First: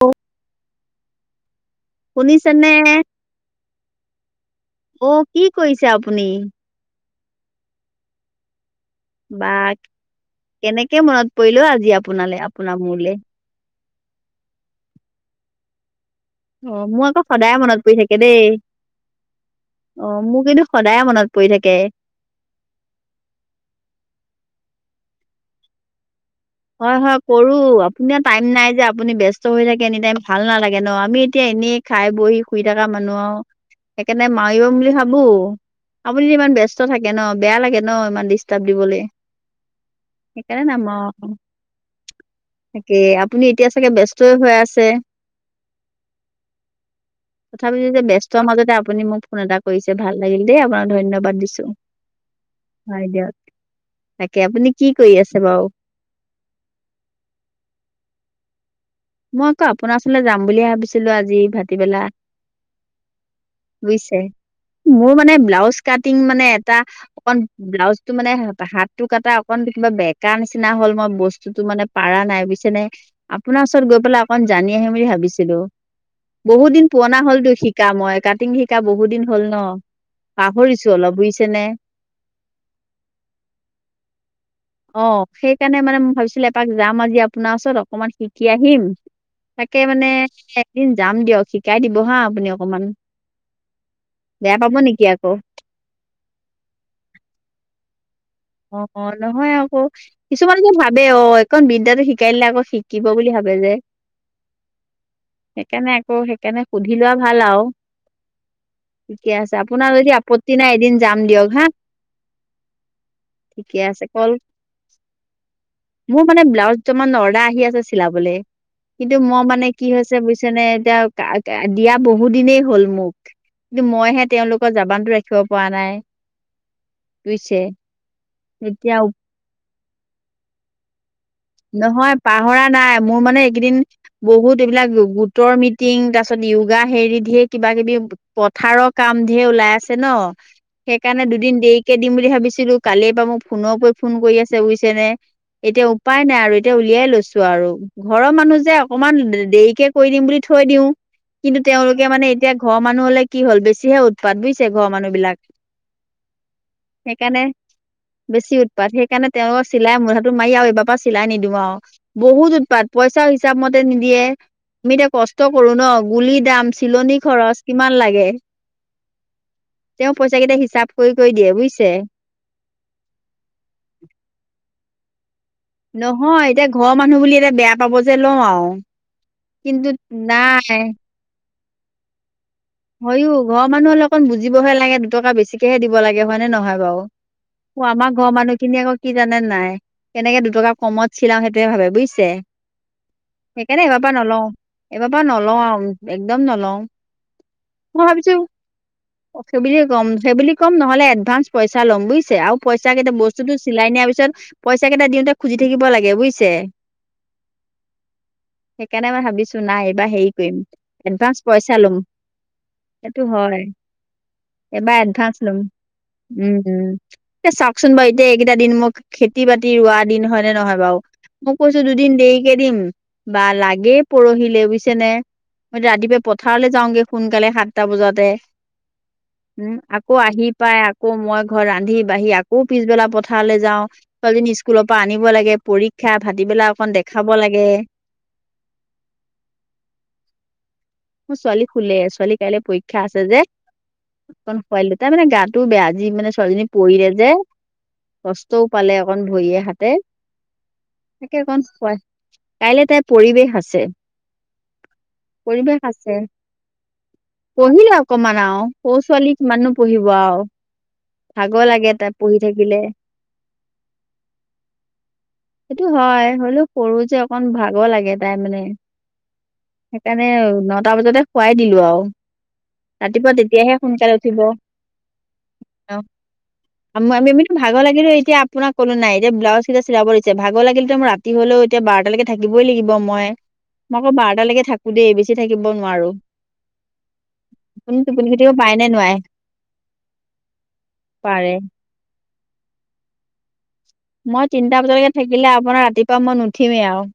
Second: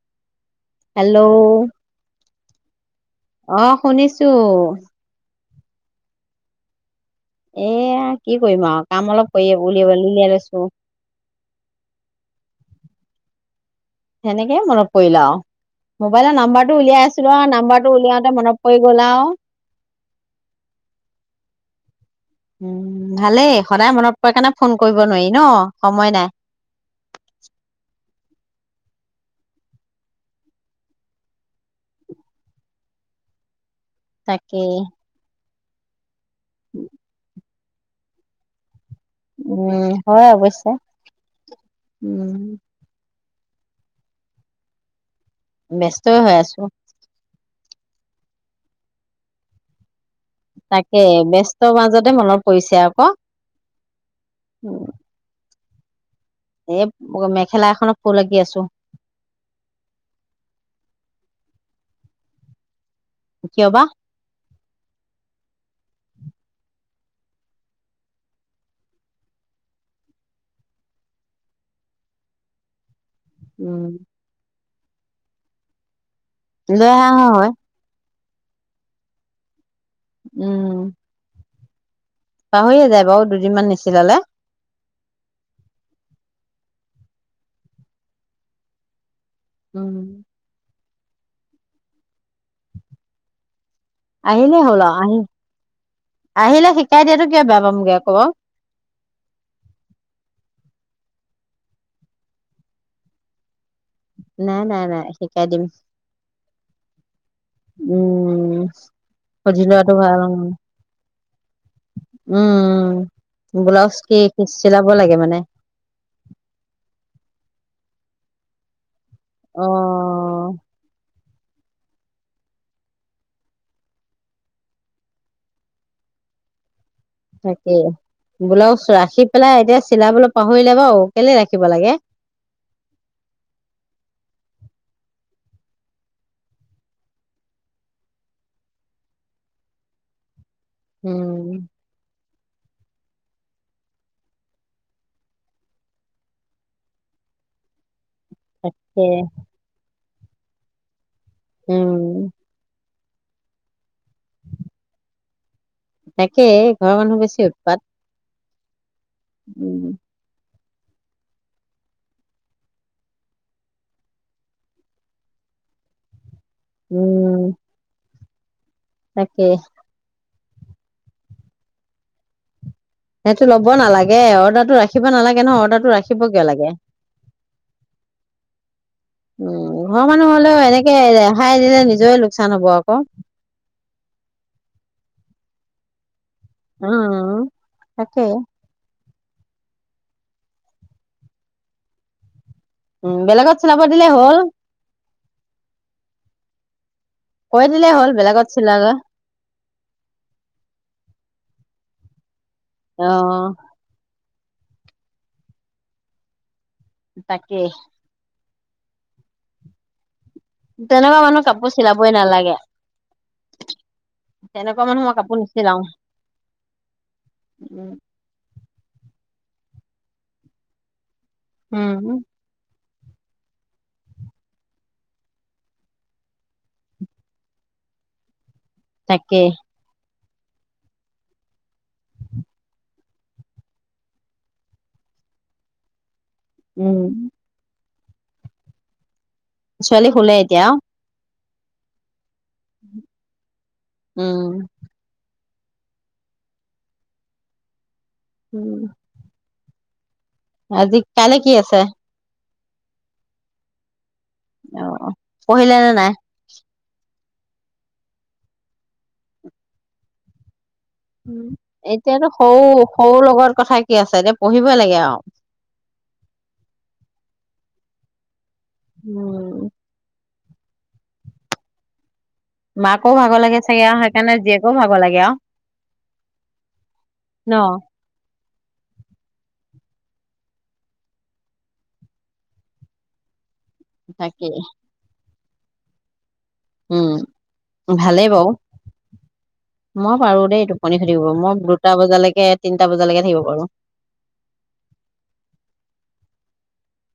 অ' hello শুনিচেনে? অ' শুনিছো। অ' কি কৰিছে আপুনি? এয়া, কি কৰিম আৰু! কাম অলপ কৰি বা উলিয়াব উলিয়াই লৈছো কেনেকে মনত পৰিল অ' আজি আপোনালৈ। আপোনাৰ মোলৈ। সেনেকেই মনত পৰিল আৰু। মোবাইলৰ অ নাম্বৰটো মোৰ উলিয়াই আকৌ আছিলো আৰু সদায় মনত পৰি নাম্বৰটো থাকে উলিয়াওতে দেই মনত পৰি গল আৰু। অ' মোৰ কিন্তু সদায় মনত পৰি থাকে। উম ভালেই সদায় মনত পৰে কাৰণে ফোন কৰিব নোৱাৰি ন, সময় নাই। হয়, হয় কৰো আপুনি টাই নাই যে আপুনি ব্যস্ত হৈ থাকে এনি টাইম ভাল নালাগে ন। আমি এতিয়া এনেই খাই বহি শুই থকা মানুহ আৰু সেইকাৰণে তাকে মাৰিম বুলি ভাবো। আপুনি যে ইমান ব্যস্ত থাকে ন, বেয়া লাগে ন ইমান ডিষ্টাৰ্ব দিবলৈ। উম, হয় অৱশ্যে। উম। তাকে আপুনি এতিয়া চাগে ব্যস্তই হৈ আছে। ব্যস্ত হৈ আছো। তথাপিওঁ যে ব্যস্ত মাজতে আপুনি মোক ফোন এটা কৰিছে। ভাল লাগিল দেই আপোনাক তাকে ধন্যবাদ দিছো। ব্যস্তৰ মাজতে মনত পৰিছে হয় আকৌ দিয়ক তাকে আপুনি কি কৰি আছে বাৰু? এ মেখেলা এখনত ফুল আকি আছো। মই আকৌ আপোনাৰ ওচৰলৈ যাম বুলিয়ে ভাবিছিলো আজি ভাটিবেলা। কিয় বা বুজিছে মোৰ মানে ব্লাউজ কাটিং মানে এটা অকন ব্লাউজটো মানে হাতটো কাটা অকন কিবা বেকা নিচিনা হ'ল মই বস্তুটো মানে পাৰা নাই বুইছেনে। আপোনা উম চৰত গৈ পেলাই অকণ জানি আহিম বুলি ভাবিছিলো। বহুত লৈ দিন পুৰণা অহা হয় হ'লতো শিকা মই। কাটিং শিকা বহুত দিন হ'ল ন? উম পাহৰিছো অলপ বুইছেনে? পাহৰিয়ে যায় বাৰু দুদিনমান নিচিলালে। অ' সেইকাৰণে মানে মই ভাবিছিলো এপাক যাম আজি আপোনাৰ ওচৰত অকমান শি কি আহিম তাকে উম মানে এদিন যাম দিয়ক শিকাই দিব হা আপুনি অকমান। বেয়া আহিলেই পাব হ'ল নেকি আৰু, আকৌ আহি আহিলে শিকাই দিয়াতো কিয় বেয়া পাম আকৌ। খবৰ? অ', অ' নহয় আকৌ কিছুমান যে ভাৱে অ' এইকণ বিদ্যাটো শিকাই দিলে আকৌ শিকিব বুলি ভাৱে যে। নাই নাই নাই শিকাই দিম সেইকাৰণে আকৌ সেইকাৰণে সুধি লোৱা ভাল আৰু। উম ঠিকে আছে সুধি লোৱাটো আপোনাৰ যদি ভাল আপত্তি নাই এদিন যাম দিয়ক হা। উম ঠিকে ব্লাউজ আছে কি কল, চিলাব লাগে মানে মোৰ মানে ব্লাউজ দুটামান অৰ্ডাৰ আহি আছে চিলাবলে। কিন্তু মই অ মানে কি হৈছে বুইছেনে এতিয়া দিয়া বহু দিনেই হ'ল মোক। কিন্তু মইহে তেওঁলোকৰ জাবানটো ৰাখিব পৰা নাই। বুইছে? বোলাউছ চোৱা সি পেলাই এ চিলাবলৈ পাহৰিলে বাৰু। কেলে ৰাখিব লাগে নহয় পাহৰা নাই, মোৰ মানে এইকেইদিন বহুত এইবিলাক গোটৰ মিটিং, তাৰ পিছত য়োগা হেৰি ধেৰ কিবা-কিবি, পথাৰৰ কাম ধেৰ ওলাই আছে ন। সেইকাৰণে দুদিন উম দেৰিকে দিম বুলি ভাবিছ ছিলো কালিৰ পৰা মোক ফোনৰ পৰা ফোন কৰি আছে বুজিছেনে, এতিয়া উপাই নাই আৰু এতিয়া উলিয়াই লৈছো আৰু। ঘৰৰ মানুহ যে সে অকমান দেৰিকে থৈ দিম বুলি থৈ দিওঁ। কিন্তু তেওঁলোকে উম মানে এতিয়া ঘৰ মানুহ হ'লে কি হ'ল বেছিহে পাত বুজিছে ঘৰৰ মানুহবিলাক তাকে ঘৰৰ মানুহ বেছি সেইকাৰণে উৎপাত বেছি উৎপাত, সেইকাৰণে তেওঁৰ উম চিলাই মুধাটো মাৰি আৰু এইবাৰ চিলাই নিদিওঁ আৰু, বহুত উৎপাত পইচা হিচাপ মতে নিদিয়ে, আমি এতিয়া কষ্ট কৰো ন, গুলি দাম চিলনি উম খৰচ কিমান লাগে। তাকে। তেওঁ পইচা কেইটা হিচাপ কৰি কৰি দিয়ে বুজিছে। সেইটো ল'ব নালাগে অৰ্ডাৰটো ৰাখি কিবানালাগে নহয় এতিয়া ঘৰৰ মানুহ বুলি এতিয়া বেয়া পাব যে লওঁ আৰু কিন্তু নাই খাইলে নিজই লোক হয়ো ঘৰৰ মানুহ লগত বুজিবহে লাগে দুটকা বেছিকেহে দিব লাগে হয় নে নহয় বাৰু? উম অ আমাৰ তাকে। ঘৰৰ মানুহখিনি আ কি জানেনে নাই, কেনেকে দুটকা কমত চিলাও সেইটোৱে ভাবে বুজিছে? উম, বেলেগত চিলাব দিলে হ'ল ঘৰৰ পৰা নলোওঁ আৰু, একদম নলোওঁ। কৈ দিলে মই হ'ল ভাবিছো, বেলেগত চিলালে ফেবেলিক কম, ফেবেলিক কম নহলে এডভান্স পইচা চা লম বুজিছে আৰু পইচা অ। কেইটা বস্তুটো চিলাই নিয়াৰ পিছত পইচা কেইটা দিওঁতে খুজি থাকিব লাগে বুজিছে? তাকে। সেইকাৰণে মই ভাবিছো নাই এইবাৰ হেৰি কৰিম তেনেকুৱা এডভান্স মানুহ কাপোৰ পইচা ল'ম চিলাবই নালাগে সেইটো হয়, তেনেকুৱা এইবাৰ মানুহ মই কাপোৰ এডভাঞ্চ লম। নিচিলাও। উম, উম এ উম চাওকচোন বাৰু এইকেইটা দিন মোক খেতি বাতি ৰোৱা দিন, হয় নে নহয় বাৰু? মই কৈছো দুদিন উম। দেৰিকে দিম বা লাগেই পৰহিলে বুজিছে নে, মই ৰাতিপুৱাই পথাৰলৈ যাওঁগে সোনকালে সাতটা বজাতে তাকে। উম আকৌ আহি পাই, আকৌ মই ঘৰত ৰান্ধি-বাঢ়ি আকৌ পিছবেলা পথাৰলৈ যাও। ছোৱালীজনী স্কুলৰ পৰা আনিব লাগে, পৰীক্ষা ক্ষা। ভাটিবেলা অকণ উম দেখাব লাগে ছোৱালী শুলে এতিয়া আও? মোৰ ছোৱালী শুলে। ছোৱালী কাইলৈ পৰীক্ষা আছে যে, অকন উম। শুৱাই দিলো। তাই মানে গাত টো বেয়া। আজি মানে ছোৱজনী পৰিলে যে। কষ্টও উম। পালে অকণ ভৰিয়ে-হাতে তে। আজি, তাকে কাইলৈ কি আছে? কাইলে তাইৰ পৰিৱেশ আছে। অ', পৰিৱেশ পঢ়িলেনে নাই? আছে পঢ়িলে অকমান আও। সৰু ছোৱালী কিমানো পঢ়িব আও। উম, ভাগৰ লাগে তাই এতিয়াতো পঢ়ি সৰু, থাকিলে সৰু লগত কথা কি আছে? এতিয়া পঢ়িব লাগে আও। গৰ লাগে তাই মানে। উম। [unintelligible] নটা বজাতে খোৱাই দিলো আৰু। মাকো ৰাতিপুৱা ভাগৰ লাগে তেতিয়াহে চাগে আৰু সোনকালে সেইকাৰণে উঠিব। জীয়েকো ভাগৰ লাগে আৰু। অমি-আমিতো ভাগৰ লাগিলেওঁ এতিয়া আপোনাক কলো নাই এতিয়া ব্লাউজ চা-চিলাব দিছে। ভাগৰ লাগিলেওঁটো মই ৰাতি হলেও এতিয়া বাৰতা লৈকে থাকিবই লাগিব মই। মই আকৌ তাকেই বাৰটালৈকে থাকো দেই, বেছ থাকিব নোৱাৰো। উম। আপুনি টোপনি ভালেই খতিব বাৰু। পাৰে নে নোৱাৰে মই পাৰো দেই টোপনি খতি কৰিব, পাৰে মই দুটা বজালৈকে [unintelligible] তিনটা বজালৈকে থাকিব পাৰো। মই তিনটা বজালকে থাকিলে আপোনাৰ, ৰাতিপুৱা মই নুঠিমেই আৰু।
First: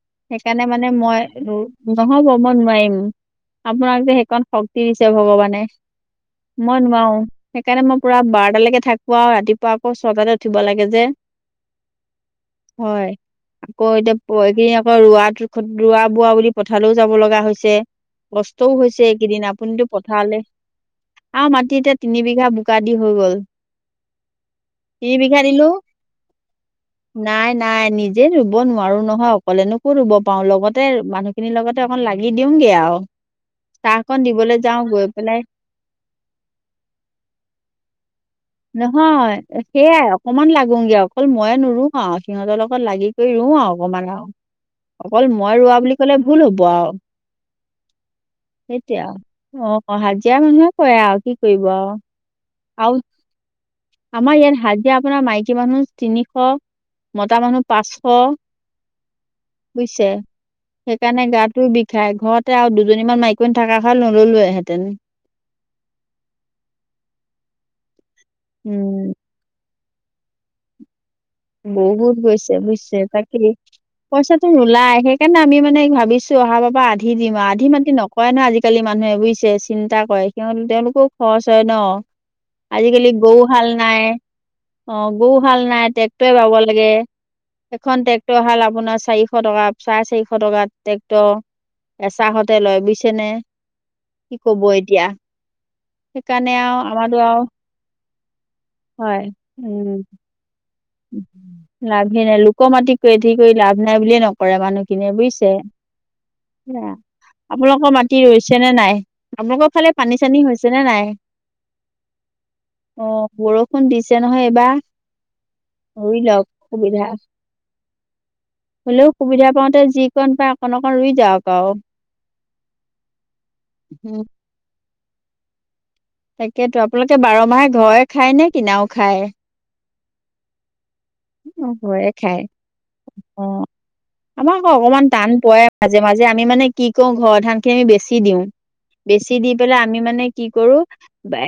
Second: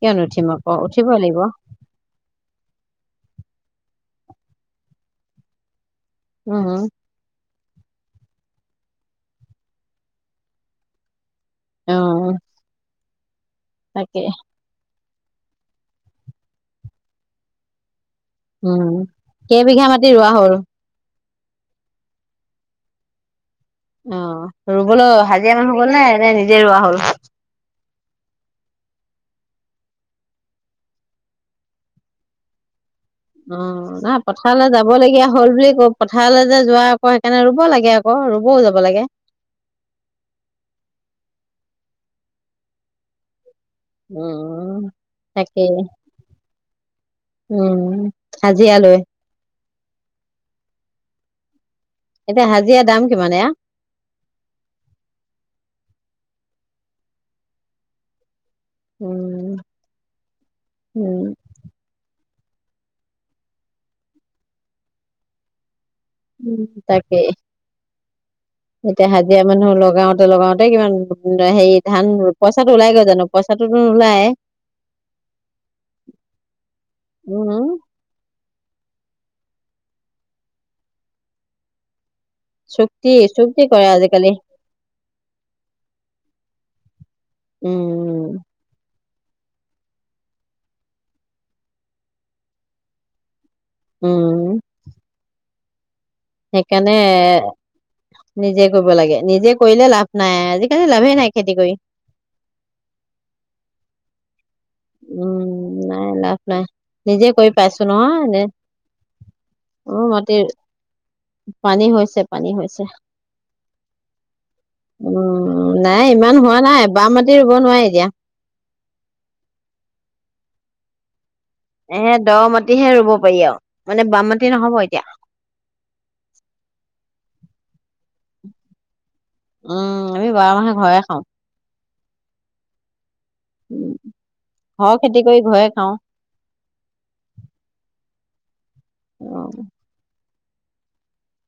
কিয় নুঠিম সেইকাৰণে আকৌ মানে উঠিবই মই, লাগিব নহব মই নোৱাৰিম। আপোনাক যে সেইকন শক্তি দিছে ভগৱানে। মই উম নোৱাৰোঁ। সেইকাৰণে মই পুৰা বাৰটালৈকে থাকো আৰু, ৰাতিপুৱা আকৌ ছটাতে উঠিব লাগে যে। অ'। হয় আকৌ এতিয়া, প কি [unintelligible] ৰোৱা, ৰোৱা-বোৱা বুলি পথাৰলেওঁ যাব লগা হৈছে। কষ্টও উম হৈছে এইকেইদিন, কেইবিঘা আপুনিতো মাটি ৰোৱা পথাৰলৈ হ'ল আমাৰ মাটি এতিয়া তিনি বিঘা বোকা দি হৈ গ'ল। অ', তিনি ৰুবলৈ বিঘা হাজিৰা দিলো মানুহ গ'ল নে, নে নিজে ৰোৱা হ'ল? নাই নাই নিজে ৰুব নোৱাৰো নহয় অকলেনো ক'ত ৰুব পাৰোঁ, লগতে মানুহখিনিৰ লগতে অকণ লাগি দিওঁগে আৰু। অ', চাহকণ নহয়, দিবলৈ পথাৰলৈ যাওঁ গৈ যাবলগীয়া পেলাই হ'ল বুলি পথাৰলৈ যে যোৱা আকৌ সেইকাৰণে ৰুব লাগে আকৌ ৰু নহয়, সেইয়াই অকমান লাগোগে আৰু, অকল মইয়ে নুৰু। অ', সিহঁতৰ লগত লাগি কৰি ৰুও আৰু। অকমান আৰু, উম অকল মই তাকেই ৰোৱা বুলি কলে ভুল হ'ব আৰু, উম হাজিৰা লৈ সেইটোৱে। অ', হাজিৰা মানুহে কৰে আৰু কি কৰিব আৰু। এতিয়া হাজিৰা আৰু দাম কিমান এইয়া? আমাৰ ইয়াত হাজিৰা আপোনাৰ মাইকী মানুহ তিনিশ, মতা মানুহ পাঁচশ। উম, বুজিছে, সেইকাৰণে উম, গাটো বিষাই, ঘৰত তাতে আৰু দুজনীমান মাইকী মানুহ থকা হয় নল'লোৱেহেঁতেন। উম, তাকে। উম এতিয়া হাজিৰা মানুহ লগ লগাওঁতে লগাওঁতে কিমান হেৰি ধান বহুত গৈছে পইচাটো ওলাই বুজিছে। গৈ জানো তাকে পইচাটোতো নোলায়। পইচাটো নোলাই, সেইকাৰণে আমি মানে ভাবিছো অহা বাৰ পা আধি দিম, আধি উম, মাতি নকৰে নহয় আজিকালি। মানুহে বুজিছে, চিন্তা কৰে। সিহঁত, তেওঁলোকৰো খৰচ হয় ন। আজিকালি চুক্তি গৰু চুক্তি হাল কৰে নাই। আজিকালি। অ', গৰু হাল নাই। [unintelligible] লাগে, এখন ট্টেক্টৰ উম, হাল আপোনাৰ চাৰিশ টকা চাৰে চাৰিশ টকাত ট্ৰেক্টৰ, এচাহতে লয় বুইছেনে? উম, কি কব এতিয়া। সেইকাৰণে আৰু, আমাৰতো আৰু নিজে কৰিব লাগে, নিজে কৰিলে লাভ নাই আজি লাভে নাই। লোকৰ মাটি খেতি কৰি লাভ নাই বুলিয়ে ন কৰে মানুহখিনিয়ে বুইছে। উম, নাই লাভ নাই। নিজে কৰি পাইছো আপোনালোকৰ নহয় মাটি এনে ৰৈছে নে নাই? আপোনালোকৰ ফালে অ' পানী মাটি চানী হৈছে নে নাই? পানী হৈছে পানী হৈছে। অ', বৰষুণ দিছে নহয় এইবাৰ। উম, নাই ৰুই ইমান লওক হোৱা নাই, সুবিধা বাম মাটি ৰুব নোৱাৰি এতিয়া। হ'লেও সুবিধা পাওঁতে যি কণ পায় অকণ অকণ ৰুই যাওক। আৰু এহে দ মাটিহে ৰুব পাৰি আৰু মানে উম, বাম মাটি নহ'ব এতিয়া। তাকেতো আপোনালোকে বাৰ মাহে ঘৰে খায় নে কিনাও খায়? উম আমি বাৰ মাহে ঘৰে খা [unintelligible] অ' ঘৰে খাই। উম, আমাৰ আকৌ ঘৰৰ অকনমান খেতি টান কৰি পৰে, ঘৰে খাওঁ মাজে মাজে আমি মানে কি কৰো ঘৰৰ ধান খিনি বেছি [unintelligible] দিওঁ। বেছি দি পেলাই আমি মানে কি কৰোঁ,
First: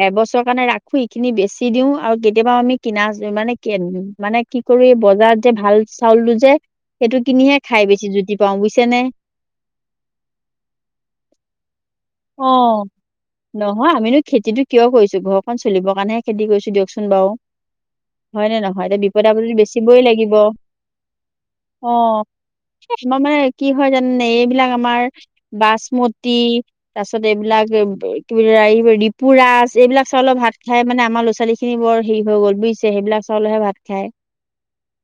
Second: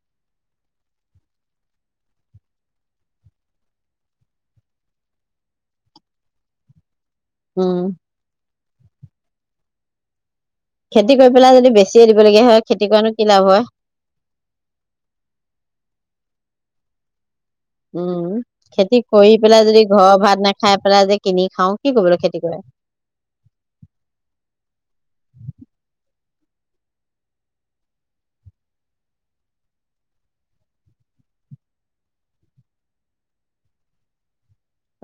এবছৰ কাৰণে ৰাখো এইখিনি বেচি দিও আৰু কেতিয়াবাও আমি কিনা মানে, মানে কি কৰোঁ, এই বজাৰত যে ভাল চাউলটো যে সেইটো কিনিহে উম খাই বেছি জুতি পাওঁ বুইছেনে? খেতি কৰি পেলাই যদি বেছি অ', নহয় আমিনো খেতিটো কিয় কৰিছো ঘৰখন চলিবৰ কাৰণে খেতি কৰিছো দিয়কচোন বাৰু। উম হয় নে নহয়, খেতি এতিয়া বিপদে কৰি আপদেটো পেলাই যদি বেচিবই ঘৰৰ লাগিব। ভাত নাখাই পেলাই যে কিনি খাওঁ কি কৰিবলৈ অ', খেতি কৰে আমাৰ মানে কি হয় জানেনে এইবিলাক আমাৰ বাছম তি তাৰ পিছত এইবিলাক কি এই ৰিপুৰাচ, এইবিলাক চাউলৰ ভাত খাই মানে আমাৰ ল'ৰা ছোৱালী খিনি বৰ হেৰি হৈ গল বুজিছে সেইবিলাক চাউলহে ভাত খায়।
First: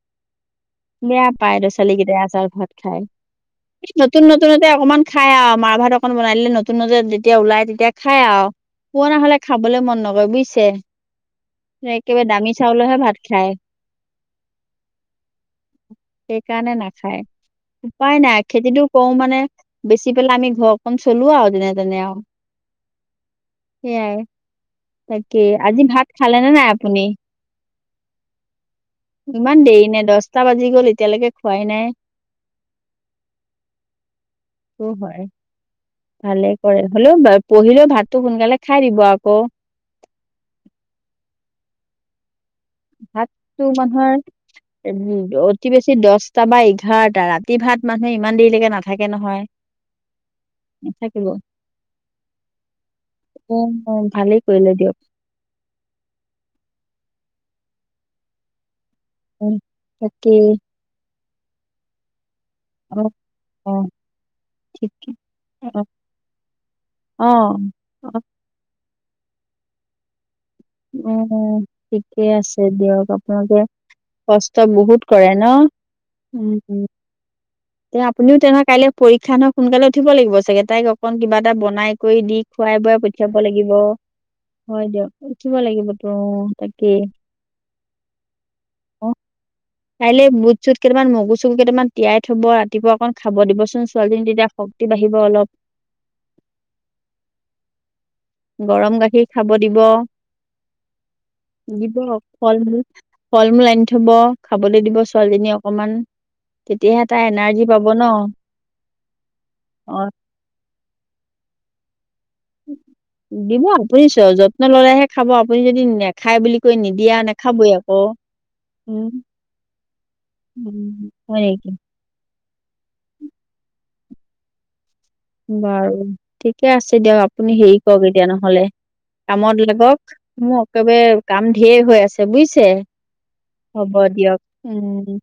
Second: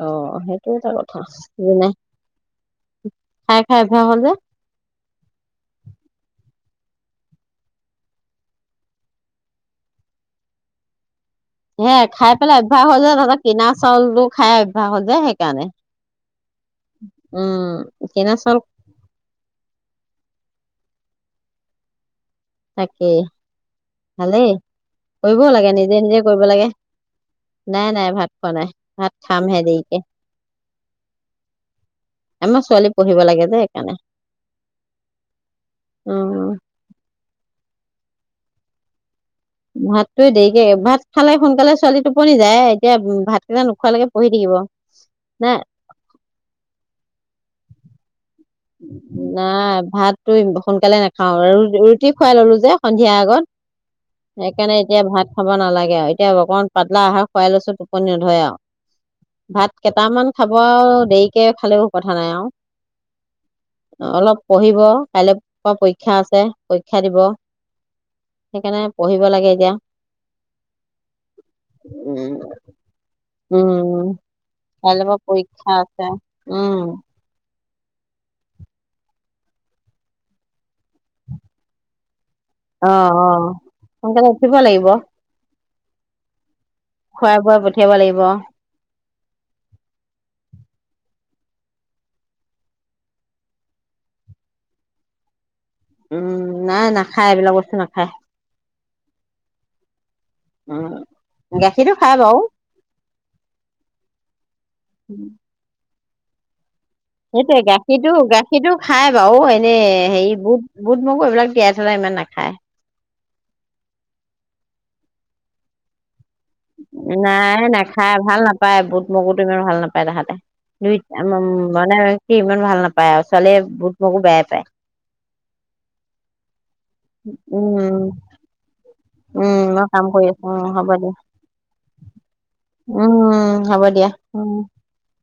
অ সেইটো এটা কথা বেয়া পাই ল'ৰা যোনে ছোৱালী কেইটাই আচল ভাত খাই। খাই খাই অভ্যাস হ'ল নতুন যে নতুনতে অকনমান খাই আৰু মাৰ ভাত অকন বনাই দিলে ন নতুনতে যেতিয়া ওলাই তেতিয়া খাই আৰু, পূৰণা হলে খাবলৈ মন নকৰে বুইছে। সেয়াই খাই পেলাই অভ্যাস হল যে, ভাত খায় কিনা চাউলটো খাই অভ্যাস হল যে সেইকাৰণে, সেইকাৰণে নাখায় উম, উপায় কিনা নাই চাউল খেতিটো কৰো মানে [unintelligible] পেলাই আমি ঘৰখন চলো আৰু। যেনে তেনে আৰু। তাকেই, সেয়াই ভালেই, তাকে কৰিবও লাগে আজি নিজে ভাত নিজে খালে কৰিব নে লাগে। নাই আপুনি নাই নাই ভাত খোৱা নাই, ভাত ইমান খামহে দেৰি নে দেৰিকে, দহটা বাজি গ'ল এতিয়ালৈকে খোৱাই নাই আমাৰ ছোৱালী পঢ়িব লাগে যে সেইকাৰণে। সেইটো হয় অ ভালে কৰে, হ'লেও বা পঢ়িলেও ভাতটো সোনকালে খাই দিব আকৌ। ভাতটোৱে দেৰিকে, ভাত খালে সোনকালে ছোৱালী টোপনি যায় এতিয়া ভাতকেইটা ভাতটো নোখোৱালৈকে মানুহৰ, পঢ়ি থাকিব নাই অতি বেছি দছটা বা এঘাৰটা, ৰাতি ভাত মানুহে ইমান দেৰিলৈকে নাথাকে নহয় নাই, ভাতটো সোনকালে নাথাকিব নাখাও ৰুটি খুৱাই ললো যে সন্ধিয়াৰ আগত। অ অ', ভালেই কৰিলে সেইকাৰণে দিয়ক এতিয়া ভাত খাব নালাগে আৰু এতিয়া অকমান পাতলা আহা খোৱাই লৈছোঁ টোপনি নধৰে আৰু। উম, ভাত কেইটামান তাকে খাব আৰু দেৰি [unintelligible] খালেও কথা নাই আৰু। অ অ অলপ পঢ়িব। ঠিক কাইলৈ অ পৰা পৰীক্ষা আছে, পৰীক্ষা দিব, অ অ', সেইকাৰণে পঢ়িব লাগে এতিয়া। উম, ঠিকে উম আছে দিয়ক, আপোনালোকে উম কষ্ট বহুত কাইলৈৰ পৰা কৰে ন', পৰীক্ষা আছে উম। তে আপুনিও তেনেহয় কাইলে পৰীক্ষা ন, সোনকালে উঠিব লাগিব চাগে, তাইক অকন কিবা এটা বনাই কৰি দি খুৱাই বোৱাই অ', পঠিয়াব অ', লাগিব সোনকালে উঠিব লাগিব। হয় দিয়ক উঠিব লাগিবটো। খোৱাই বোৱাই পঠিয়াব লাগিব। কাইলৈ বুট চুত কেইটামান মগু চগু কেইটামান তিয়াই থব, ৰাতিপুৱা অকণ খাব দিবচোন ছোৱালীজনী তেতিয়া শক্তি বাঢ়িব অলপ। উম, নাই নাখায় এইবিলাক বস্তু নাখায়। গৰম গাখীৰ খাব দিব, উম, গাখীৰটো দিব খাই বাৰু। ফল মূল ফল মূল আনি থব, খাবলে দিব ছোৱালীজনীক অকমান। তেতিয়াহে তাই সেইটোয়ে এনাৰ্জি পাব ন গাখীৰটো, গাখীৰটো খাই বাৰু এনেই অ হেৰি বুট বুট মগু এইবিলাক তিয়াই থলে ইমান না হয়। দিব, আপুনি যত্ন ল'লেহে খাব আপুনি যদি নে নাই নাখায়, ভাল নাপায় বুট উম মগুটো ইমান ভাল নাপায়। পাই তাহতে, দুই উম, হয় নেকি? মানে সি ইমান ভাল নাপায় আৰু ছোৱালীয়ে বুত মোকো বেয়াই পায়। বাৰু ঠিক ঠিকে আছে দিয়ক আপুনি হেৰি উম, কৰক এতিয়া নহলে, উম, কামত মই কাম লাগক, কৰি আছো মোৰ উম, হ'ব দিয়া একেবাৰে কাম ধঢেৰ হৈ আছে বুজিছে, উম, হ'ব দিয়া দিয়ক, উম। উম।